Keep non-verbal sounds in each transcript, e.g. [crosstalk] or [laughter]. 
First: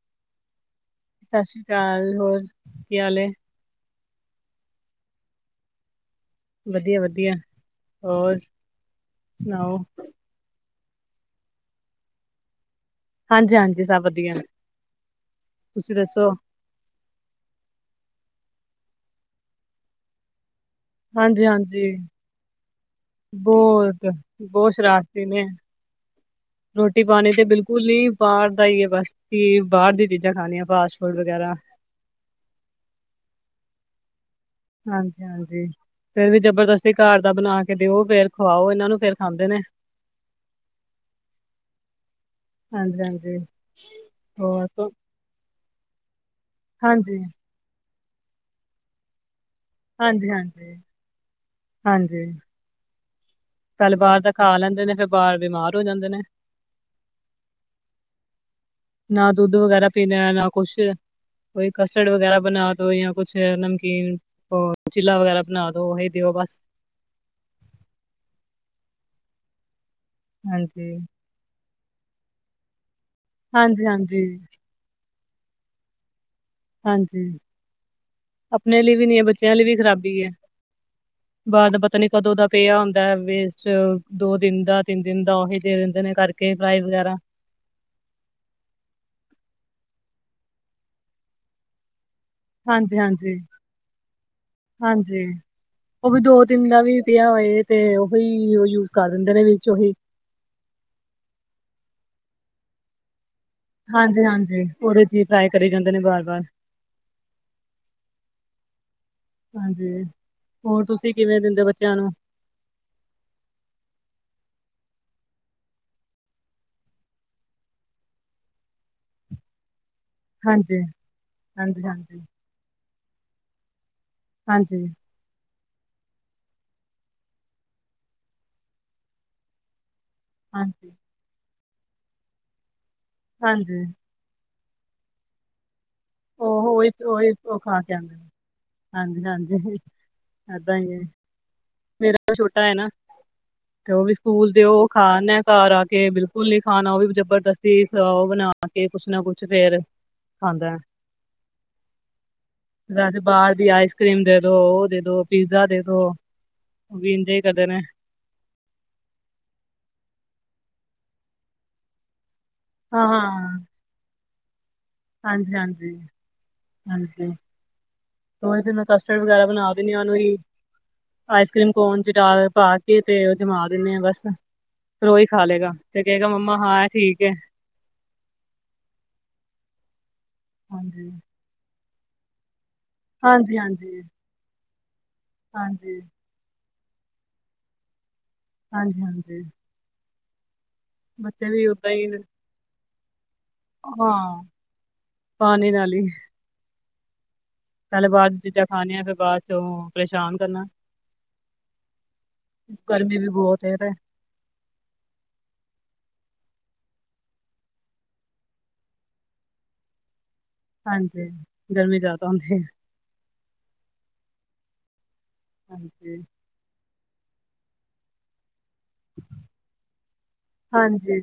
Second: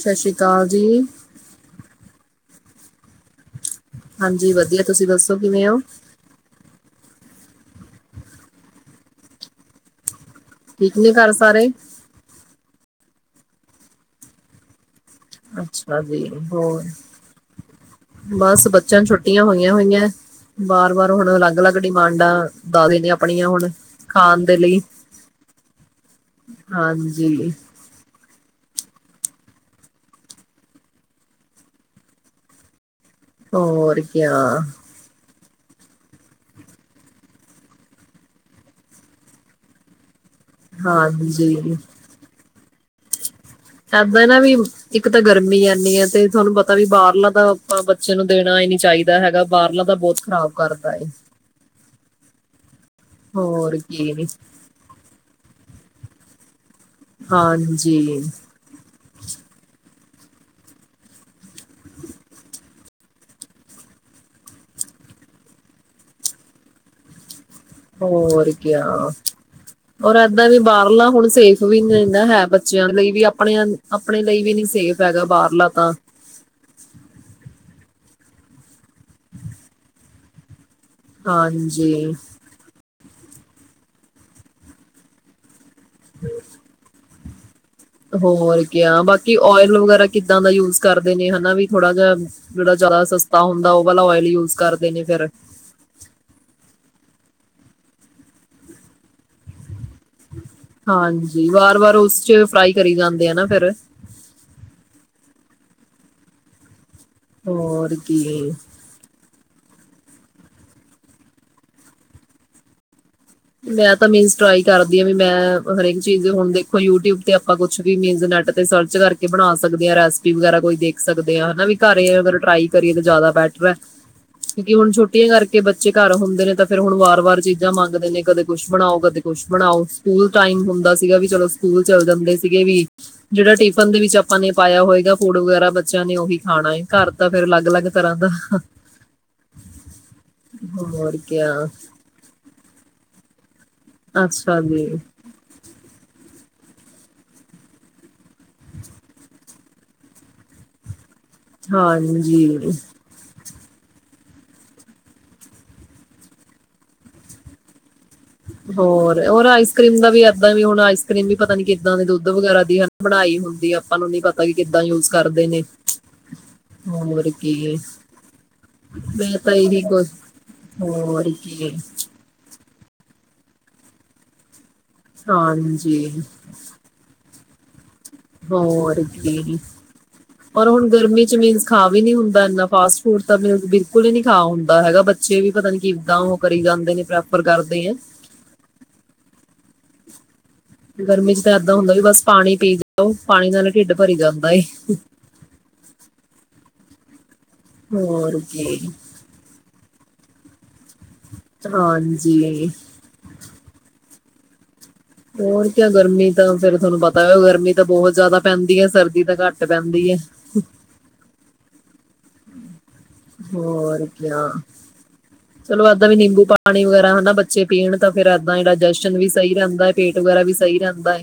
ਸਤਿ ਸ੍ਰੀ ਅਕਾਲ ਜੀ ਸਤਿ ਸ੍ਰੀ ਅਕਾਲ ਹੋਰ ਕੀ ਹਾਲ ਹਾਂਜੀ ਵਧੀਆ ਤੁਸੀਂ ਦੱਸੋ ਕਿਵੇਂ ਹੋ ਵਧੀਆ ਵਧੀਆ ਹੋਰ ਸੁਣਾਓ ਠੀਕ ਨੇ ਘਰ ਸਾਰੇ ਹਾਂਜੀ ਹਾਂਜੀ ਸਭ ਵਧੀਆ ਨੇ ਤੁਸੀਂ ਅੱਛਾ ਜੀ ਦੱਸੋ ਹੋਰ ਬਸ ਬੱਚਿਆਂ ਛੁੱਟੀਆਂ ਹੋਈਆਂ ਹੋਈਆਂ ਵਾਰ ਵਾਰ ਹੁਣ ਹਾਂਜੀ ਅਲੱਗ ਅਲੱਗ ਹਾਂਜੀ ਡਿਮਾਂਡਾਂ ਦਾ ਦੇਣੇ ਆਪਣੀਆਂ ਹੁਣ ਬਹੁਤ ਖਾਣ ਦੇ ਬਹੁਤ ਲਈ ਸ਼ਰਾਰਤੀ ਨੇ ਹਾਂਜੀ ਪਤਾ ਹੀ ਹੈ ਬਸ ਕਿ ਬਾਹਰ ਦੀ ਚੀਜ਼ਾਂ ਖਣੀਆਂ ਫਾਸਟ ਫੂਡ ਵਗੈਰਾ ਹੋ ਆਹ ਹਾਂਜੀ ਹਾਂਜੀ ਫੇਰ ਵੀ ਜਬਰਦਸਤੀ ਘਰ ਦਾ ਬਣਾ ਕੇ ਦਿਓ ਫੇਰ ਖਵਾਓ ਇਹਨਾਂ ਨੂੰ ਫੇਰ ਖਾਂਦੇ ਨੇ ਹਾਂਜੀੀ ਹਾਂਜੀ ਹਾਂਜੀ ਇਦਾਂ ਨਾ ਵੀ ਹੋਰ ਤੋਂ- ਇੱਕ ਤਾਂ ਗਰਮੀ ਆਨੀ ਹੈ ਤੇ ਤੁਹਾਨੂੰ ਪਤਾ ਵੀ ਹਾਂਜੀ ਬਾਹਰਲਾ ਤਾਂ ਆਪਾਂ ਬੱਚੇ ਨੂੰ ਦੇਣਾ ਹੀ ਨੀ ਚਾਹੀਦਾ ਹੈਗਾ ਬਾਹਾਰਲਾ ਦਾ ਬਹੁਤ ਹਾਂਜੀ ਖ਼ਰਾਬ ਹਾਂਜੀ ਕਰਤਾ ਹਾਂਜੀ ਹੋਰ ਕੱਲ ਬਾਹਰ ਕੀ ਤਾਂ ਖਾ ਲੈਂਦੇ ਨੇ ਫਿਰ ਬਾਹਰ ਬਿਮਾਰ ਹੋ ਜਾਂਦੇ ਨੇ ਹਾਂਜੀ ਨ ਨਾ ਕੁਛ ਕੋਈ ਕਸਟਡ ਵਗੈਰਾ ਬਣਾ ਜਾਂ ਕੁਛ ਨਮਕ ਚੀਲਾ ਵਗੈਰਾ ਬਣਾ ਉਹਹੀ ਦਿਓ ਬਸ ਹੋ ਕਿਆ ਔਰ ਏਦਾਂ ਵੀ ਹਾਂਜੀ। ਬਾਹਰਲਾ ਹੁਣ ਸੇ ਵੀ ਨਾ ਹੈ ਬੱਚਿਆਂ ਲਈ ਵੀ ਆਪਣੇ ਹਾਂਜੀ, ਆਪਣੇ ਹਾਂਜੀ, ਲਈ ਵੀ ਨੀ ਸੇਫ ਪੈਗਾ ਬਾਹਰਲਾ ਤਾਂ ਹਾਂਜੀ ਆਪਣੇ ਲਈ ਵੀ ਨੀ ਹੈ ਬੱਚਿਆਂ ਲਈ ਵੀ ਖ਼ਰਾਬੀ ਹੈ ਬਾਅ ਦਾ ਪਤਾ ਨੀ ਹਾਂਜੀ ਕਦੋਂ ਦਾ ਪਿਆ ਹੁੰਦਾ ਵੇਸਟ ਦੋ ਦਿਨ ਦਾ ਤਿੰਨ ਦਿਨ ਦਾ ਉਹੀ ਦੇ ਰਹਿੰਦੇ ਨੇ ਕਰਕੇ ਪੜਈ ਵਗੈਰਾ ਹੋਰ ਕ ਬਾਕੀ ਓਇਲ ਵਗੈਰਾ ਕਿੱਦਾਂ ਦਾ ਯੂਜ ਕਰਦੇ ਨੇ ਹਨਾ ਵੀ ਥੋੜਾ ਜਾਿਹਾ ਜਿਹੜਾ ਹਾਂਜੀ, ਜ਼ਿਆਦਾ ਹਾਂਜੀ, ਸਸਤਾ ਹੁੰਦਾ ਉਹ ਵਾਲਾ ਓਇਲ ਯੂਜ ਕਰਦੇ ਨੇ ਹਾਂਜੀ। ਫਿਰ ਿਆ ਹੋਏ ਤੇ ਉਹੀ ਯੂਜ ਕਰ ਦਿੰਦੇ ਨੇ ਵਿੱਚ ਉਹੀ ਹਾਂਜੀ ਵਾਰ ਵਾਰ ਉਸ ਚ ਫਰਾਈ ਕਰੀ ਜਾਂਦੇ ਆ ਨਾ ਫਿਰ ਹਾਂਜੀ ਹਾਂਜੀ ਉਹਦੇ ਚੀ ਟਰਾਏ ਕਰੀ ਜਾਂਦੇ ਨੇ ਬਾਰ ਬਾਰ ਹੋਰ ਕੀ ਹਾਂਜੀ ਹੋਰ ਤੁਸੀਂ ਕਿਵੇਂ ਦਿੰਦੇ ਬੱਚਿਆਂ ਨੂੰ ਮੈਂ ਤ ਮੀਨ ਟ੍ਰਈ ਕਰਦੀ ਹ ਵੀ ਮੈਂ ਹਰੇਕ ਚੀਜ਼ ਹੁਣ ਦੇਖੋ ਯੂਟਊਬ ਤੇ ਆਪਾਂ ਕੁ ਮੀਨ ਨੈ ਤੇ ਸਰਚ ਕਰਕੇ ਬਣਾ ਸਕ ਦੀ ਰੈਸਪੀ ਵਗੈਰਾ ਕੋਈ ਹਾਂਜੀ, ਦੇਖ ਸਕਦੇ ਆ ਹਨਾ ਵੀ ਹਾਂਜੀ, ਘਰ ਹਾਂਜੀ, ਅਗਰ ਟਰਾਈ ਕਰੀਏ ਜ਼ਿਆਦਾ ਬੈਟਰ ਹੈ ਕਿਉਂਕਿ ਹਾਂਜੀ। ਹੁਣ ਛੋਟੀਆਂ ਕਰਕੇ ਬੱਚੇ ਘਰ ਹੁੰਦੇ ਨੇ ਤਾਂ ਫੇਰ ਹੁਣ ਵਾਰ ਵਾਰ ਚੀਜ਼ਾਂ ਮੰਗਦੇ ਨੇ ਕਦੇ ਕੁੱਛ ਬਣਾਓ ਕਦੇ ਕੁੱਛ ਬਣਾਓ ਸਕੂਲ ਟਾਈਮ ਹਾਂਜੀ, ਹੁੰਦਾ ਸੀਗਾ ਵੀ ਚਲੋ ਸਕੂਲ ਚੱਲ ਜਾਂ ਹਦੇ ਸੀਗੇ ਵੀ ਜਿਹੜਾ ਹਾਂਜੀ ਟਿਫਨ ਦੇ ਵਿੱਚ ਆਪਾਂ ਨੇ ਪਾਇਆ ਹੋਏਗਾ ਫੂਡ ਵਗੈਰਾ ਬਿਆਂ ਨੇ ਉਹੀ ਉਹ ਖਾਣਾ ਉਹੀ ਘਰ ਤਾਂ ਉਹੀ ਫੇਿਰ ਉਹ ਅਲੱਗ ਖਾ ਅਲੱਗ ਕੇ ਆਂਦੇ ਤਰ੍ਹਾਂ ਨੇ। ਦਾ ਹਾਂਜੀ, ਹਾਂਜੀ ਏਦਾਂ ਹੀ ਹੈ ਹੋਰ ਕ ਮੇਰਾ ਵੀ ਛੋਟਾ ਹੈ ਨਾ ਤੇ ਉਹ ਵੀ ਸਕੂਲ ਤੇ ਉਹ ਖਾਦੇ ਆ ਘਰ ਆ ਕੇ ਬਿਲਕੁਲ ਕੋਲੀ ਖਾਣਾ ਉਹ ਵੀ ਜਬਰਦਸਤੀ ਖਾਓ ਬਣਾ ਕੇ ਕੁਛ ਨਾ ਕੁਛ ਫੇਰ ਖਾਂਦਾ ਹੈ ਹਾਂਜੀੀ ਵੈਸੇ ਬਾਹਰ ਆਈਸ ਕਰ੍ਰੀਮ ਦੇ ਦੋ ਉਹ ਦੇ ਦੋ ਪੀਜ਼ਾ ਦੇ ਦੋ ਉਹ ਵੀ ਇੰਜ ਹੀ ਕਰਦੇ ਨੇ ਹੋਰ ਹੋਰ ਆਈਸ ਕਰੀਮ ਦਾ ਵੀ ਐਦਾਂ ਵੀ ਹੁਣ ਆਈਸ ਕਰ੍ਰੀਮ ਵੀ ਪਤਾ ਨੀ ਕਿੱਦਾਂ ਦੇ ਦੁੱ ਦੁੱਧ ਵਗੈਰਾ ਦੀ ਹਨਾ ਹਾਂ, ਬਣਾਈ ਹਾਂ ਹੁੰਦੀ ਆਪਾਂ ਨੂੰ ਨੀ ਪ ਹਾਂਜੀ ਹਾਂਜੀ ਹਾਂਜੀ ਹੋਰ ਕੀ [unintelligible] ਮੈਂ ਕਸਟਰਡ ਵਗੈਰਾ ਤਾਂ ਬਣਾ ਇਹੀ ਦੇਿੰਣੀ ਆ ਕੁਝ ਉਹਨੂੰ ਹੋਰ ਆਈਸ ਕੀ ਕਰ੍ਰੀਮ ਕੋਨ ਚ ਪਾ ਕੇ ਤੇ ਜਮਾ ਦਿੰਨੇ ਆ ਬਸ ਫੇਰ ਓਹੀ ਖਾ ਲੇਗਾ ਤੇ ਹਾਂਜੀ ਕਹਿਗਾ ਮੰਮਾ ਹਾਂ ਇਹ ਠੀਕ ਏ ਹੋਰ ਕੀ ਓਰ ਹੁਣ ਹਾਂਜੀ। ਗਰਮੀ ਚ ਮੀਨਸ ਖਾਵੀ ਨੀ ਹੁੰਦਾ ਇੰਨਾ ਫਾਸਟ ਫੂਡ ਤਾਂ ਮੈਂ ਹਾਂਜੀ ਹਾਂਜੀ ਬਿਲਕੁਲ ਈ ਨਹੀਂ ਖਾ ਹੈਗਾ ਬੱਚਾ [unintelligible] ੇ ਵੀ [unintelligible] ਪਤਾ ਨੀ ਹਾਂਜੀ ਕਿੱਦਾਂ ਉਹ ਕਰੀ ਜਾਂ ਨ [unintelligible] ਪ੍ਰੈਫਰ ਕਰਦੇ ਹੈ ਹਾਂਜੀ ਹਾਂਜੀ ਗਰਮੀ ਚ ਬੱਚੇ ਤਾਂ ਇਦਾਂ ਓਦਾਂ ਹੁੰਦਾ ਵੀ ਹੀ ਬਸ ਪਾਣੀ ਪੀ ਹੈੋ [unintelligible] ਪਾਣੀ ਨਾਲ ਢਿੱਡ ਭਰੀ ਹਾਂ ਜਾਂਦਾ ਏ ਪਾਣੀ ਨਾਲ ਹੀ ਪਹਿਲੇ ਬਾਅਦ ਹੋਰ ਚੀਜ਼ਾਂ ਕੀ ਖਾਣੀਆਂ ਫਿਰ ਬਾਅਦ ਚੋਂ ਪਰੇਸ਼ਾਨ ਕਰਨਾ ਹਾਂਜੀ ਗਰਮੀ ਵੀ ਬਹੁਤ ਹੈ ਤੇ ਹੋਰ ਕਿਆ ਗਰਮੀ ਤਾਂ ਫੇਰ ਤੁਹਾਨੂੰ ਪਤਾ ਹੋ ਗਰਮੀ ਤਾਂ ਬਹੁਤ ਜ਼ਿਆਦਾ ਪੈਂਦੀ ਹੈ ਸਰਦੀ ਤਾਂ ਘੱਟ ਪੈਂਦੀ ਹੈ ਹਾਂਜੀ ਗਰਮੀ ਜ਼ਿਆਦਾ ਹੁੰਦੀ ਹੈ ਹੋਰ ਕਿਆ ਚਲੋ ਏਦਾਂ ਵੀ ਹਾਂਜੀ ਨਿੰਬੂ ਪਾਣੀ ਵਗੈਰਾ ਨਾ ਬੱਚੇ ਪੀਣ ਤਾਂ ਫਿਰ ਦਾਂ ਡਾਇਜਸ਼ਨ ਵੀ ਸਹੀ ਰਹਿੰਦਾ ਐ ਪੇਟ ਵਗੈਰਾ ਵੀ ਸਹੀ ਰਹਿੰਦਾ ਹਾਂਜੀ ਐ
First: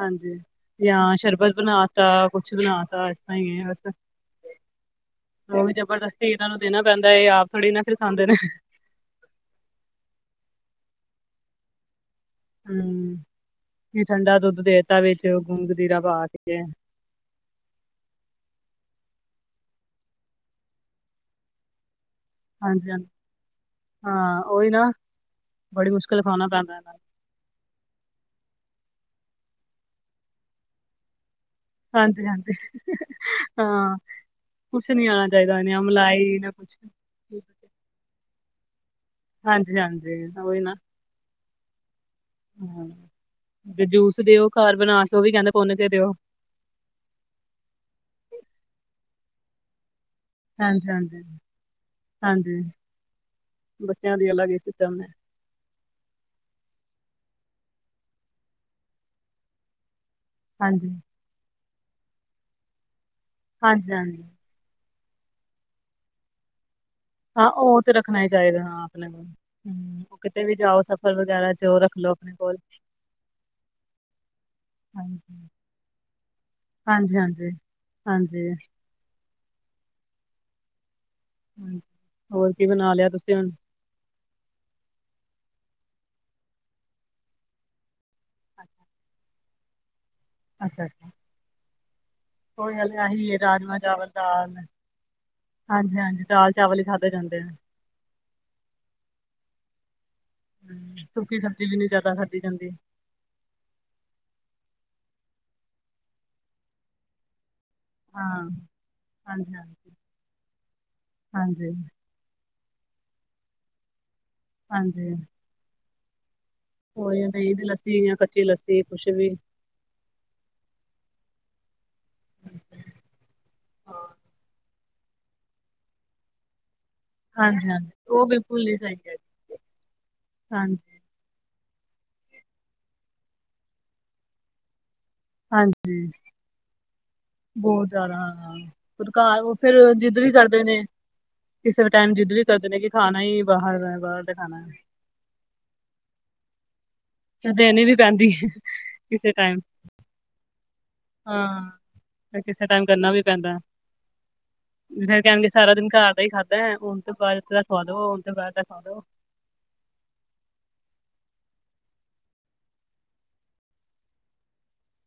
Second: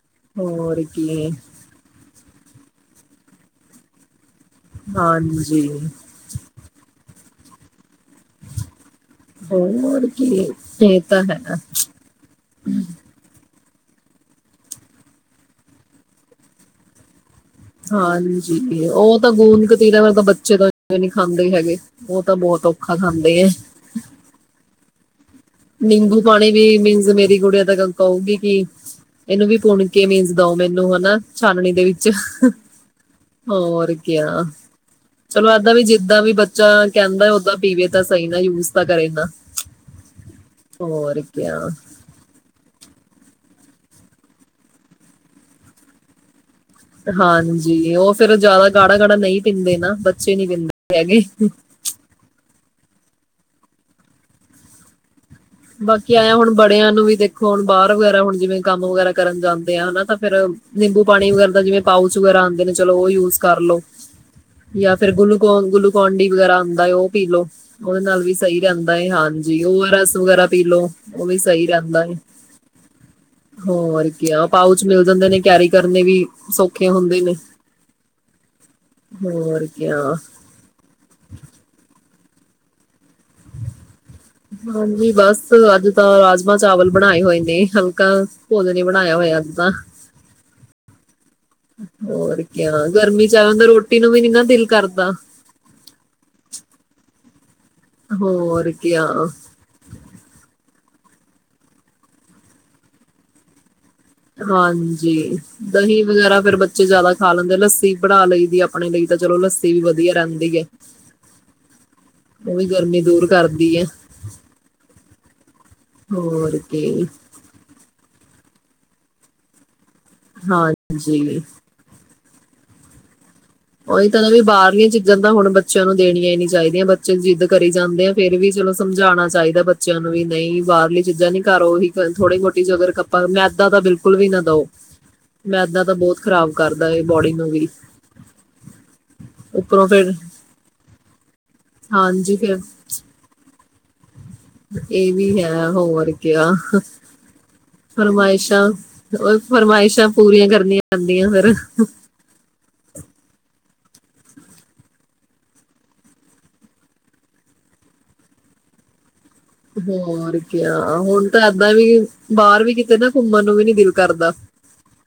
ਹਾਂਜੀ ਹੋਰ ਜਾਂ ਕੀ ਨਹੀਂ ਬਸ [unintelligible] ਉਹ ਹਾਂਜੀ ਵੀ ਜਬਰਦਸਤੀ ਇਹਨਾਂ ਨੂੰ ਦੇਣਾ ਪੈਂਦਾ ਹੈ ਇਹ ਆਪ ਥੋੜ੍ਹੀ ਨਾ ਫਿਰ ਖਾਂਦੇ ਨੇ ਹੋਰ ਕੀ ਇਹ ਤਾਂ ਹੈ ਹਮ ਇਹ ਠੰਡਾ ਦੁੱਧ ਦੇਤਾ ਵਿੱਚ ਗੁੰਦ ਕਤੀਰਾ ਪਾ ਕੇ ਸੀਗੇ ਹਾਂਜੀ ਉਹ ਤਾਂ ਗੂੰਦ ਕਤੀਰਾ ਮੇ ਤਾਂ ਬੱਚੇ ਤਾਂ ਨਹੀਂ ਖਾਂਦੇ ਹੈਗੇ ਉਹ ਤਾਂ ਬਹੁਤ ਹਾਂਜੀ ਔਖਾ ਖਾਂਦੇ ਐ ਹਾਂ ਉਹੀ ਨਾ ਬੜੀ ਨਿੰਗੂ ਮੁਸ਼ਕਿਲ ਖਾਣਾ ਪਾਣੀ ਵੀ ਪੈਂਦਾ ਇਹਨਾਂ ਨੂੰ ਮੀਨ ਮੇਰੀ ਗੜੀਆਂ ਦਾ ਕਣਕ ਆਊਗੀ ਕਿ ਇਹਨੂੰ ਵੀ ਪੁੁੰਣ ਕੇ ਮੀਨਸ ਦਓ ਮੈਨੂੰ ਹਨਾ ਛਾਨਣੀ ਦੇ ਵਿੱਚ ਹਾਂਜੀ-ਹਾਂਜੀ ਹੋਰ ਹਾਂ, ਕ ਕੁਛ ਨੀ ਆਣਾ ਚਲੋ ਚਾਹੀਦਾ ਏਦਾਂ ਨਾ ਵੀ ਜਿੱਦਾਂ ਵੀ ਮਲਾਈ ਨਾ ਬੱਚਾ ਕੁਛ। ਕਹਿੰਦਾ ਓਦਾਂ ਪੀਵੇ ਤਾਂ ਸਹੀ ਨਾ ਯੂਜ ਹਾਂਜੀ ਹਾਂਜੀ ਹੋ ਕਿ ਹਮ ਤੇ ਜੂਸ ਦਿਓ ਘਰ ਬਣਾਸ ਉਹ ਵੀ ਕਹਿੰਦੇ ਪੁੰਨ ਕੇ ਦਿਓ ਹਾਂਜੀ ਉਹ ਫੇਿਰ ਜਿਆਦਾ ਗਾੜਾ ਗਾੜਾ ਨਹੀਂ ਪੀਂਦੇ ਨਾ ਸ਼ਨੀ ਬਨ ਮ ਹਾਂਜੀ-ਹਾਂਜੀ। ਆਗੀ ਹਾਂਜੀ ਹਾਂਜੀ ਬੱਚਿਆਂ ਦੀ ਅਲੱਗ ਹੀ ਸਿਸਟਮ ਹੈ ਬਾਕੀ ਆਇਆ ਹੁਣ ਬੜਿਆਂ ਨੂੰ ਵੀ ਦੇਖੋ ਹੁਣ ਬਾਹਰ ਵਗੈਰਾ ਹੁਣ ਜਿਵੇਂ ਕੰਮ ਵਗੈਰਾ ਕਰਨ ਜਾਂਦੇ ਆ ਹਨਾ ਤਾਂ ਫੇਰ ਹਾਂਜੀ, ਨਿੰਬੂ ਪਾਣੀ ਵਗੈਰਾ ਦਾ ਜਿਵੇਂ ਪਾਊਸ ਵਗੈਰਾਉਂਦੇ ਨੇ ਚਲ ਉਹ ਯੂ ਹਾਂਜੀ ਹਾਂਜੀ ਜਾਂ ਫਿਰ ਗੂਕ ਗੁਲੂਕੋਂਡੀ ਵਗੈਰਾ ਹੁੰ ਉਹ ਪੀਲੋ ਹਾਂ ਉਹ ਤੇ ਉਹਦੇ ਰੱਖਣਾ ਨਾਲ ਹੀ ਵੀ ਸਹੀ ਚਾਹੀਦਾ ਹਾਂ ਰਹਿੰਦਾ ਆਪਣੇ ਹੈਏ ਕੋਲ ਹਾਂਜੀ ਉਹ ਹੂੰ ਰਸ ਕਿਤੇ ਵਗੈਰਾ ਵੀ ਜਾਓ ਕਿਲੋ ਸਫ਼ਰ ਉਹ ਵੀ ਵਗੈਰਾ ਚ ਸਹੀ ਉਹ ਰੱਖ ਰਹਿੰਦਾ ਲੋ ਆਪਣੇ ਕੋਲ ਹੋਰ ਕ ਪਾਓ ਚ ਮਿਲ ਹਾਂਜੀ, ਜਾਂਦੇ ਨੇ ਕੈਰੀ ਕਰਨੇ ਵੀ ਸੌਖੇ ਹੁੰਦੇ ਨੇ ਹਾਂਜੀ-ਹਾਂਜੀ, ਹਾਂਜੀ। ਹਾਂਜੀ ਹੋਰ ਕਿਆ ਹੋਰ ਕੀ ਬਣਾ ਲਿਆ ਤੁਸੀਂ ਹੁਣ ਹਾਂਜੀ ਬਸ ਅੱਜ ਤਾਂ ਰਾਜਮਾਂ ਚਾਵਲ ਬਣਾਏ ਹੋਏ ਨੇ ਹਲ ਭੋਜ ਨੇ ਬਣਾਇਆ ਹੋਇਆ ਸੀ ਵਾਹ ਅੱਛਾ ਅੱਛਾ ਕਿਆ ਕੋਈ ਹ ਗਰਮੀ ਚ ਆਹੀ ਐਵੇਂ ਹੁੰਦਾ ਰਾਜਮਾਂ ਰੋਟੀ ਚਾਵਲ ਨੂੰ ਵੀ ਨੀ ਨਾ ਦਾਲ ਦਿਲ ਕਰਦਾ ਹਾਂਜੀ ਹਾਂਜੀ ਦਾਲ ਚਾਵਲ ਹੀ ਖਾਦੇੇ ਜਾਂਦੇ ਆ ਹੋਰ ਕੀ ਆ ਹਮ ਸੁੱਕੀ ਸਬਜ਼ੀ ਵੀ ਨਹੀਂੀ ਜਿਆਦਾ ਖਾਧੀ ਜਾਂਦੀ ਹਾਂਜੀ ਦਹੀਂ ਵਗੈਰਾ ਫੇਿਰ ਬੱਚੇ ਜਿਆਦਾ ਖਾ ਲੈਂਦੇ ਲ ਲੱਸੀ ਬਣਾ ਲਈ ਹਾਂ, ਦੀ ਆਪਣੇ ਲਈ ਤਾਂ ਚਲੋ ਲੱਸੀ ਵੀ ਹਾਂਜੀ-ਹਾਂਜੀ, ਵਧੀਆ ਰਹਿੰਦੀ ਹੈ ਹਾਂਜੀ, ਉਹ ਵੀ ਗਰਮੀ ਦੂਰ ਕਰਦੀ ਆ ਹਾਂਜੀ ਹ ਆ ਹੋ ਜਾਂ ਦਹੀਂ ਦੀ ਲੱਸੀ ਜਾਂ ਕੱਚੀ ਲੱਸੀ ਅਤੇ ਕੁਛ ਵੀ ਹਾਂਜੀੀ ਉਹੀ ਤਾਂ ਨਾ ਵੀ ਬਾਹਰਲਆਂ ਚੀਜ਼ਾਂ ਤਾਂ ਹੁਣ ਬੱਚਿਆਂ ਨੂੰ ਦੇਣੀਆਂ ਹੀ ਨੀ ਚਾਹੀਦੀਆਂ ਜਿੱਦ ਕਰੀ ਹਾਂਜੀ-ਹਾਂਜੀ ਜਾਂਦੇ ਆ ਉਹ ਫੇਰ ਵੀ ਬਿਲਕੁਲ ਚਲੋ ਨੀ ਸਹੀ ਹੈਗੀ ਸਮਝਾਉਣਾ ਚਾਹੀਦਾ ਬੱਚਿਆਂ ਨੂੰ ਵੀ ਨਹੀਂ ਹਾਂਜੀ, ਬਾਹਰਲੀ ਚੀਜ਼ਾਂ ਨੀ ਕਰੋ ਹੀ ਥੋੜੀ ਮੋਟੀ ਜ ਅਗਰ ਕੱਪਾ ਮੈਦਾ ਤਾਂ ਬਿਲਕੁਲ ਵੀ ਨਾ ਦੋ ਮੈਦਾ ਤਾਂ ਹਾਂਜੀ ਬਹੁਤ ਖ਼ਰਾਬ ਕਰਦਾ ਹੈ ਬੌਡੀ ਨੂੰ ਵੀ ਘ ਉਹ ਫਿਰ ਉੱਪਰੋਂ ਫੇਰ ਜਿੱਦ ਵੀ ਕਰਦੇ ਨੇ ਕਿਸੇ ਵੀ ਟਾਈਮ ਜਿੱਦ ਹਾਂਜੀ ਵੀ ਫੇਰ ਕਰਦੇ ਨੇ ਕਿ ਖਾਣਾ ਹੀ ਬਾਹਰ ਦਾ ਬਾਹਰ ਦਾ ਖਾਣਾ ਹੈ ਇਹ ਵੀ ਹੈ ਹੋਰ ਕਿਆ ਤੇ ਦੇਣੀ ਵੀ ਪੈਂਦੀ ਹੈ ਫਰਮਾਇਸ਼ਾਂ ਕਿਸੇ ਉਹ ਟਾਈਮ ਫਰਮਾਇਸ਼ਾਂ ਪੂਰੀਆਂ ਕਰਨੀਆਂ ਪੈਂਦੀਆਂ ਫੇਿਰ ਹਾਂ, ਫਿਰ ਕਿਸੇ ਟਾਈਮ ਕਰਨਾ ਵੀ ਪੈਂਦਾ। ਫੇਰ ਕਹਿਣਗੇ ਸਾਰਾ ਦਿਨ ਘਰ ਦਾ ਹੀ ਖਾਧਾ ਹੁਣ ਤਾਂ ਬਾਹਰ ਦਾ ਖਵਾ ਦੋ ਹੁਣ ਤਾਂ ਬਾਹਰ ਦਾ ਖਵਾ ਦੋ ਹੋਰ ਕ ਹੁਣ ਤਾਂ ਏਦਾਂ ਵੀ ਬਾਹਰ ਵੀ ਕਿਤੇ ਨਾ ਘੁੰਮਣ ਨੂੰ ਵੀ ਨੀ ਦਿਲ ਕਰਦਾ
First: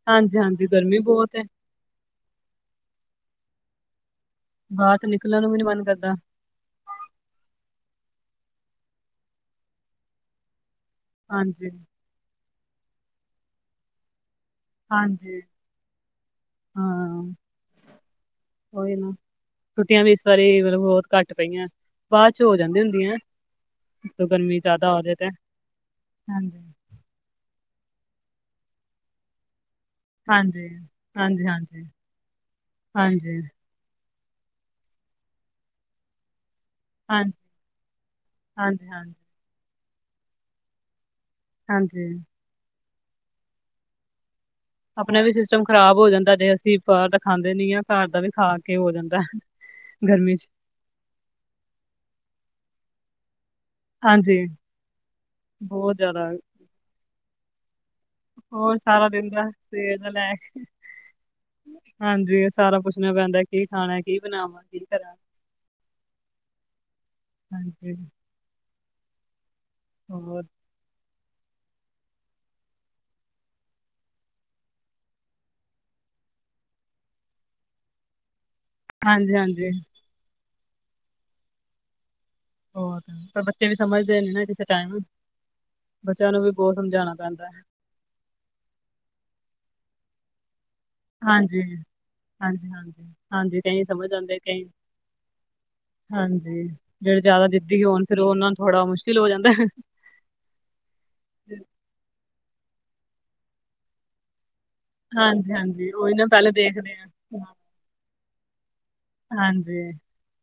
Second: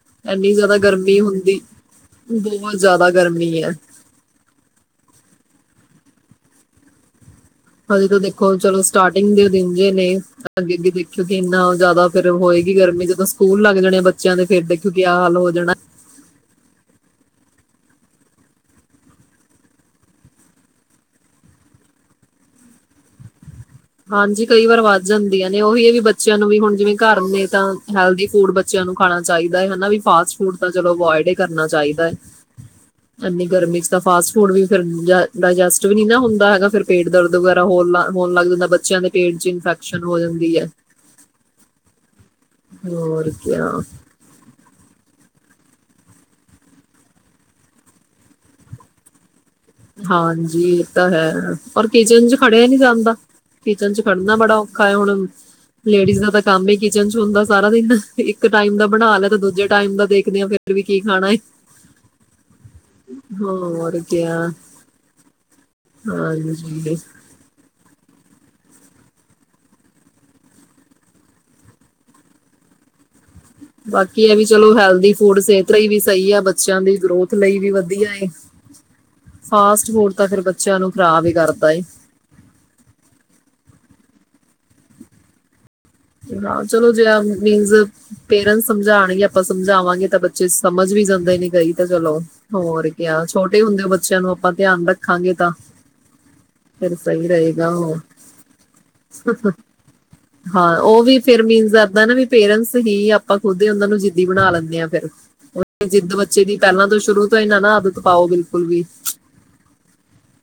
ਹਾਂਜੀ ਇਨੀ ਹਾਂਜੀ ਜ਼ਿਆਦਾ ਗਰਮੀ ਬਹੁਤ ਹੈ ਹੁੰਦੀ ਬਹੁਤ ਜ਼ਿਆਦਾ ਗਰਮੀ ਹੈ ਬਾਹਰ ਨਿਕਲਣ ਨੂੰ ਵੀ ਨੀ ਮਨ ਕਰਦਾ ਹਜੇ ਤਾਂ ਦੇਖੋ ਚਲੋ ਸਟਾਰਟਿੰਗ ਦੇ ਦਿਨ ਜ ਨੇ ਅੱਗੇ ਦੇਖਿਓ ਕਿ ਇੰਨਾ ਹਾਂਜੀ ਜ਼ਿਆਦਾ ਫੇਿਰ ਹੋਏਗਾ ਗਰਮੀ ਜਦੋਂ ਸਕੂਲ ਲਗ ਜਾਣੇ ਬੱਚਿਆਂ ਦੇ ਫਿਰ ਦੇਖੋ ਕਿਆ ਹਾਲ ਹਾਂਜੀ ਹੋ ਜਾਣਾ ਹਾਂ ਉਹੀ ਨਾ ਛੁੱਟੀਆਂ ਵੀ ਇਸ ਵਾਰੀ ਮਤਲਬ ਬਹੁਤ ਘੱਟ ਪਈਆਂ ਬਾਅਦ ਚ ਹੋ ਜਾਂਦੀ ਹੁੰਦੀਆਂ ਜਦੋਂ ਹਾਂਜੀ ਗਰਮੀ ਕਈ ਵਾਰ ਜ਼ਿਆਦਾ ਹੋ ਵੱਧ ਜਾਏ ਤੇ ਜਾਂਦੀਆਂ ਨੇ ਉਹੀ ਹੈ ਵੀ ਬੱਚਿਆਂ ਨੂੰ ਵੀ ਹਾਂਜੀ ਹੁਣ ਜਿਵੇਂ ਘਰ ਨੇ ਤਾਂ ਹੈਲਦੀ ਫੂਡ ਬੱਚਿਆਂ ਨੂੰ ਖਾਣਾ ਚਾਹੀਦਾ ਹੈ ਹਨ ਵੀ ਫਾਸਟ ਫੂਡ ਹਾਂਜੀ ਤਾਂ ਚਲੋ ਅਵਾ ਇਡ ਹੀ ਹਾਂਜੀ ਕਰਨਾ ਹਾਂਜੀ ਚਾਹੀਦਾ ਹੈ ਹਾਂਜੀ ਇੰਨੀ ਹਾਂਜੀ ਗਰਮੀ ਚ ਤਾਂ ਫਾਸਟ ਫੂਡ ਹਣ ਵੀ ਫਿਰ ਡਾਇਜਸਟ ਵੀ ਨੀ ਨਾ ਹੁੰਦਾ ਹੈਗਾ ਫੇਰ ਪੇਟ ਹਾਂਜੀ ਦਰਦ ਵਗੈਰਾ ਹੋਰ ਲ ਹੋਣ ਲੱਗ ਜਾਂਦਾ ਹਾਂਜੀ ਬੱਚਿਆਂ ਦਾ ਪੇਟ ਚ ਇਨਫੈਕਸ਼ਨ ਹੋ ਜਾਂਦੀ ਹੈ ਹਾਂਜੀ ਹੋਰ ਕਿਆ ਆਪਣਾ ਵੀ ਸਿਸਟਮ ਖ਼ਰਾਬ ਹੋ ਜਾਂਦਾ ਜੇ ਅਸੀਂ ਬਾਹਰ ਦਾ ਖਾਂਦੇ ਨੀ ਹ ਘਰ ਦਾ ਵੀ ਖਾ ਕੇ ਹੋ ਜਾਂਦਾ ਗਰਮੀ ਚ ਹਾਂਜੀ ਇਹ ਤਾਂ ਹੈ ਪਰ ਕਿਚਨ ਚ ਖੜਿਆ ਨਹੀਂ ਜਾਂਦਾ ਕਿਚਨ ਚ ਖੜਨਾ ਹਾਂਜੀ ਬੜਾ ਔਖਾ ਹੈ ਹੁਣ ਬਹੁਤ ਲੇਡੀਜ਼ ਜ਼ਿਆਦਾ ਦਾ ਤਾਂ ਕੰਮ ਹੀ ਕਿਚਨ ਚ ਹੁੰਦਾ ਸਾਰਾ ਦਿਨ ਇੱਕ ਹੋਰ ਟਾਈਮ ਦਾ ਸਾਰਾ ਬਣਾ ਦਿਨ ਲਿਆ ਤਾਂ ਦਾ ਦੂਜੇ ਟਾਈਮ ਸਵੇਰ ਦਾ ਤੋਂ ਲੈ ਦੇਖਦੇ ਆ ਕੇ ਫਿਰ ਵੀ ਕੀ ਖਾਣਾ ਹੈ ਹਾਂਜੀ ਸਾਰਾ ਪੁੱਛਣਾ ਪੈਂਦਾ ਕੀ ਹੋਰ ਖਾਣਾ ਕੀ ਬਣਾਵਾਂ ਕੀ ਕਰਾਂ ਹਾਂ ਹਾਂਜੀ ਹੋਰ ਬਾਕੀ ਇਹ ਵੀ ਚਲੋ ਹੈਲਦੀ ਫੂਡ ਸਿਹਤ ਲਈ ਵੀ ਸਹੀ ਆ ਬੱਚਿਆਂ ਦੀ ਗਰੋਥ ਲਈ ਵੀ ਵਧੀਆ ਹਾਂਜੀ ਹਾਂਜੀ ਫਾਸਟ ਫੂਡ ਤਾਂ ਫਿਰ ਬ ਬੱਚਿਆਂ ਨੂੰ ਖਰਾਬ ਹੀ ਕਰਦਾ ਹੋਰ ਪਰ ਬੱਚੇ ਵੀ ਸਮਝਦੇ ਨੇ ਨਾ ਕਿਸੇ ਟਾਈਮ ਬੱਚਿਆਂ ਨੂੰ ਵੀ ਹਾਂ ਬਹੁਤ ਚਲੋ ਜੇ ਸਮਝਾਉਣਾ ਪੈਂਦਾ ਹੈ। ਮੀਨਸ ਪੇਰੈਂਟਸ ਸਮਝਾਉਣਗੇ ਆਪਾਂ ਸਮਝਾਵਾਂਗੇ ਤਾਂ ਬੱਚੇ ਸਮਝ ਵੀ ਜਾਂਦੇ ਨੇ ਹਾਂਜੀ ਕਈ ਤਾਂ ਚਲੋ ਹਾਂਜੀ ਹੋਰ ਹਾਂਜੀ ਕਿਆ ਹਾਂਜੀ ਛੋਟੇ ਹੁੰਦੇ ਕਈ ਹੋ ਸਮਝ ਬੱਚਿਆਂ ਨੂੰ ਆਉਂਦੇ ਆਪਾਂ ਕਈ ਧਿਆਨ ਰੱਖਾਂਗੇ ਤਾਂ ਹਾਂਜੀ ਫਿਰ ਜਿਹੜੇ ਸਹੀ ਜ਼ਿਆਦਾ ਰਹੇਗਾ ਜਿੱਦੀ ਹੋਰ ਹੋਣ ਫਿਰ ਉਹਨਾਂ ਨੂੰ ਥੋੜਾ ਮੁਸ਼ਕਿਲ ਹੋ ਜਾਂਦਾ ਹੈ। ਹਾਂ ਉਹ ਵੀ ਫੇਰ ਮੀਨਸ ਇਦਾਂ ਨਾ ਹੀ ਆਪਾਂ ਖੁਦ ਉਹ ਨੂੰ ਜਿੱਦੀ ਬਣਾ ਲੈਂਦੇ ਫਿਰ ਹਾਂਜੀ ਹਾਂਜੀ ਜਿੱਦ ਉਹੀ ਨਾ ਬੱਚੇ ਪਹਿਲੇ ਦੀ ਪਹਿਲਾਂ ਦੇਖਦੇ ਤੋਂ ਆ ਸ਼ੁਰੂ ਤੋਂ ਹੀ ਨਾ ਨਾ ਆਦਤ ਪਾਓ ਬਿਲਕੁਲ ਵੀ ਹਾਂਜੀ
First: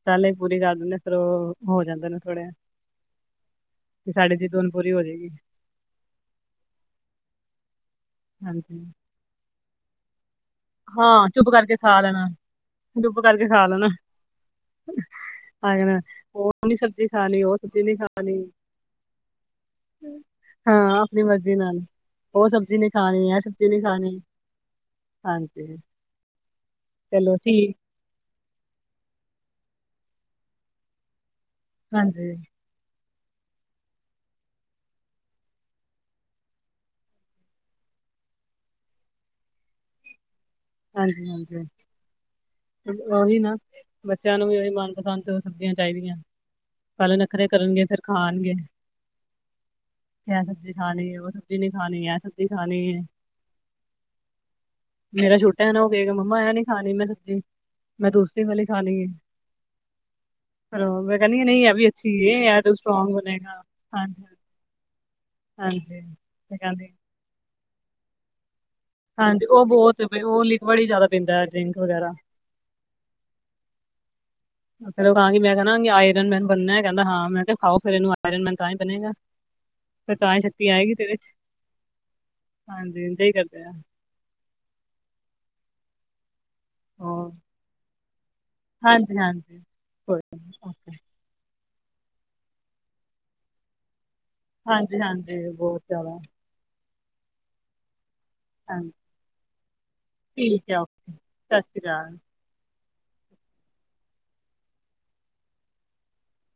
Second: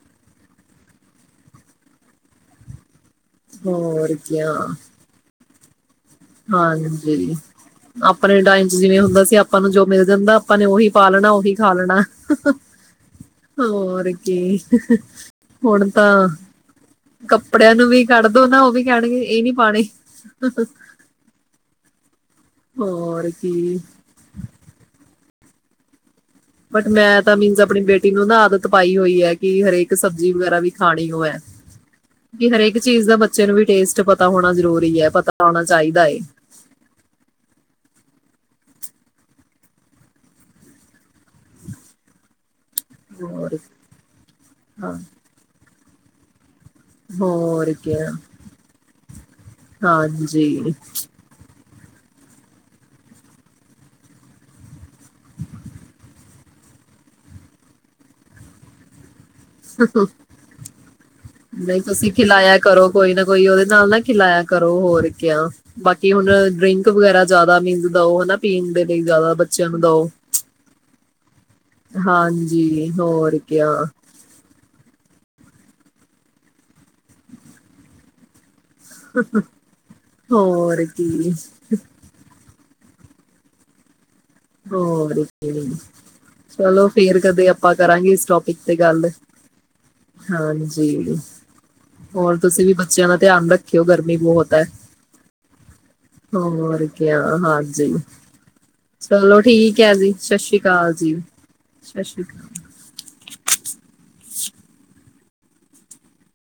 ਗੱਲ ਪੂਰੀ ਕਰ ਦਿੰਦੇ ਫੇਿਰ ਉਹ ਹੋ ਜਾਂਦੇ ਨੇ ਥੋੜ੍ਹੇ ਹੋਰ ਕਿਆ ਹੋ ਜਾਏਗੀ ਹਾਂਜੀ ਆਪਣੇ ਟਾਈਮ ਚ ਹਾਂਜੀ ਜਿਵੇਂ ਹੁੰਦਾ ਸੀ ਆਪਾਂ ਨੂੰ ਜੋ ਮਿਲ ਜਾਂਦਾ ਆਪਾਂ ਨੇ ਉਹੀ ਪਾ ਹਾਂ ਲੈਣਾ ਚੁੱਪ ਉਹੀ ਖਾ ਕਰਕੇ ਲੈਣਾ ਚੁੱਪ ਕਰਕੇ ਖਾ ਲੈਣਾ ਹੋਰ ਕੀ ਆ ਹੁਣ ਜਾਣਾ ਤਾਂ ਉਹ ਨੀ ਸਬਜ਼ੀ ਖਾਣੀ ਉਹ ਕੱਪੜਿਆਂ ਸਬਜ਼ੀ ਨੂੰ ਨੀ ਵੀ ਕੱਢ ਖਾਣੀ ਦੋ ਨਾ ਉਹ ਵੀ ਕਹਿਣਗੇ ਇਹ ਨੀ ਪਾਣੀ ਦੇ ਨਾਲ ਉਹ ਸਬਜ਼ੀ ਨਹੀਂ ਖਾਣੀ ਇਹ ਸਬਜ਼ੀ ਕੀ ਨਹੀਂ ਖਾਣੀ ਹਾਂਜੀ ਬਟ ਮੈਂ ਚਲੋ ਤਾਂ ਮੀਨਸ ਠੀਕ ਆਪਣੀ ਬੇਟੀ ਨੂੰ ਨਾ ਆਦਤ ਪਾਈ ਹੋਈ ਹੈ ਕਿ ਹਰੇਕ ਸਬਜ਼ੀ ਵਗੈਰਾ ਵੀ ਖਾਣੀ ਹੋ ਹੈ ਹਾਂਜੀ ਕਿ ਹਰੇਕ ਚੀਜ਼ ਦਾ ਬ ਬੱਚੇ ਨੂੰ ਵੀ ਟੇਸਟ ਪਤਾ ਹੋਣਾ ਜ਼ਰੂਰੀ ਹੈ ਪਤਾ ਹੋਣਾ ਚਾਹੀਦਾ ਹੈ ਹਾਂਜੀ ਹਾਂਜੀ ਉਹੀ ਨਾ ਹੋਰ ਬੱਚਿਆਂ ਨੂੰ ਵੀ ਉਹੀ ਹਾਂ ਮਨਪਸੰਦ ਸਬਜ਼ੀਆਂ ਚਾਹੀਦੀਆਂ ਪਹਿਲੇ ਹੋਰ ਨਖਰੇਕਰਨਗੇ ਫੇਰ ਕਿਆ ਖਾਣਗੇ ਕਿਆ ਹਾਂਜੀ। ਸਬਜ਼ੀ ਖਾਣਗੇ ਉਹ ਸਬਜ਼ੀ ਨਹੀਂ ਮੇਰਾ ਛੋਟਾ ਨਾ ਉਹ ਕਹੇਗਾ ਮਮਾ ਨੇ ਖਾਣੀ ਮੈਨੂੰ ਮੈਂ ਦੂਸਰੀ ਵਾਲੀ ਖਾ ਲਈ ਹੈ ਫਿਰ ਉਹ- ਮੈਂ ਕਹਿੰਦੀ ਹਾਂ, ਇਹ ਨਹੀਂ ਵੀ ਅੱਛੀ ਤੁਸੀਂ ਹੈ ਖਿਲਾਇਆ ਇਹ ਤਾਂ ਕਰੋ ਸਟਰੋਂਗ ਕੋਈ ਨਾ ਕੋਈ ਬਣੇਗਾ ਉਹਦੇ ਨਾਲ ਨਾ ਹਾਂਜੀ ਖਿਲਾਇਆ ਕਰੋ ਹੋਰ ਹਾਂਜੀ ਬਾਕੀ ਹੁਣ ਤੇ ਡਰਿੰਕ ਕਹਿੰਦੇ ਵਗੈਰਾ ਜ਼ਿਆਦਾ ਵੀ ਉਹਦਾ ਪੀਣ ਦੇ ਲਈ ਜ਼ਿਆਦਾ ਹਾਂਜੀ ਉਹ ਬੱਚਿਆਂ ਨੂੰ ਬਹੁਤ ਦਓ ਬ ਉਹ ਲੀਕਵਡ ਹੀ ਜ਼ਿਆਦਾ ਪੈਂਦਾ ਹਾਂਜੀ ਹੋਰ ਕ ਫਿਰਰ ਕਹਾਂ ਮੈਂ ਕਹਿੰਦੀ ਆਇਰਨਮੈਨ ਬਣਨਾ ਕਹਿੰਦਾ ਹਾਂ ਮੈਂ ਕਿਹਾ ਖਾਓ ਫਿਰ ਇਹਨੂੰ ਆਇਰਨਮੈਨ ਹੋਰ ਆਏਗੀ ਤੇਰੇ ਕੀ ਚ ਹਾਂਜੀ ਇਦਾਂ ਹੀ ਕਰਦੇ ਨੇ ਹੋ ਚਲੋ ਫੇਰ ਹੋਰ ਕਦੇ ਆਪਾਂ ਕਰਾਂਗੇ ਇਸ ਟੋਪਿਕ ਤੇ ਗੱਲ ਹਾਂਜੀ ਹਾਂਜੀ ਕੋਈ ਨੀ ਓਕੇ ਹਾਂਜੀ ਹੋਰ ਤੁਸੀਂ ਵੀ ਬੱਚਿਆਂ ਦਾ ਧਿਆਨ ਰੱਖਿਓ ਘਰ ਹਾਂਜੀ- ਹਾਂਜੀ ਬਹੁਤ ਜ਼ਿਆਦਾ ਹੋਰ ਹਾਂਜੀ। ਹਾਂਜੀ ਚਲੋ ਠੀਕ ਹੈ ਜੀ, ਸਤਿ ਸ਼੍ਰੀ ਠੀਕ ਆ ਅਕਾਲ ਜੀ। ਸਤਿ ਸ਼੍ਰੀ ਅਕਾਲ।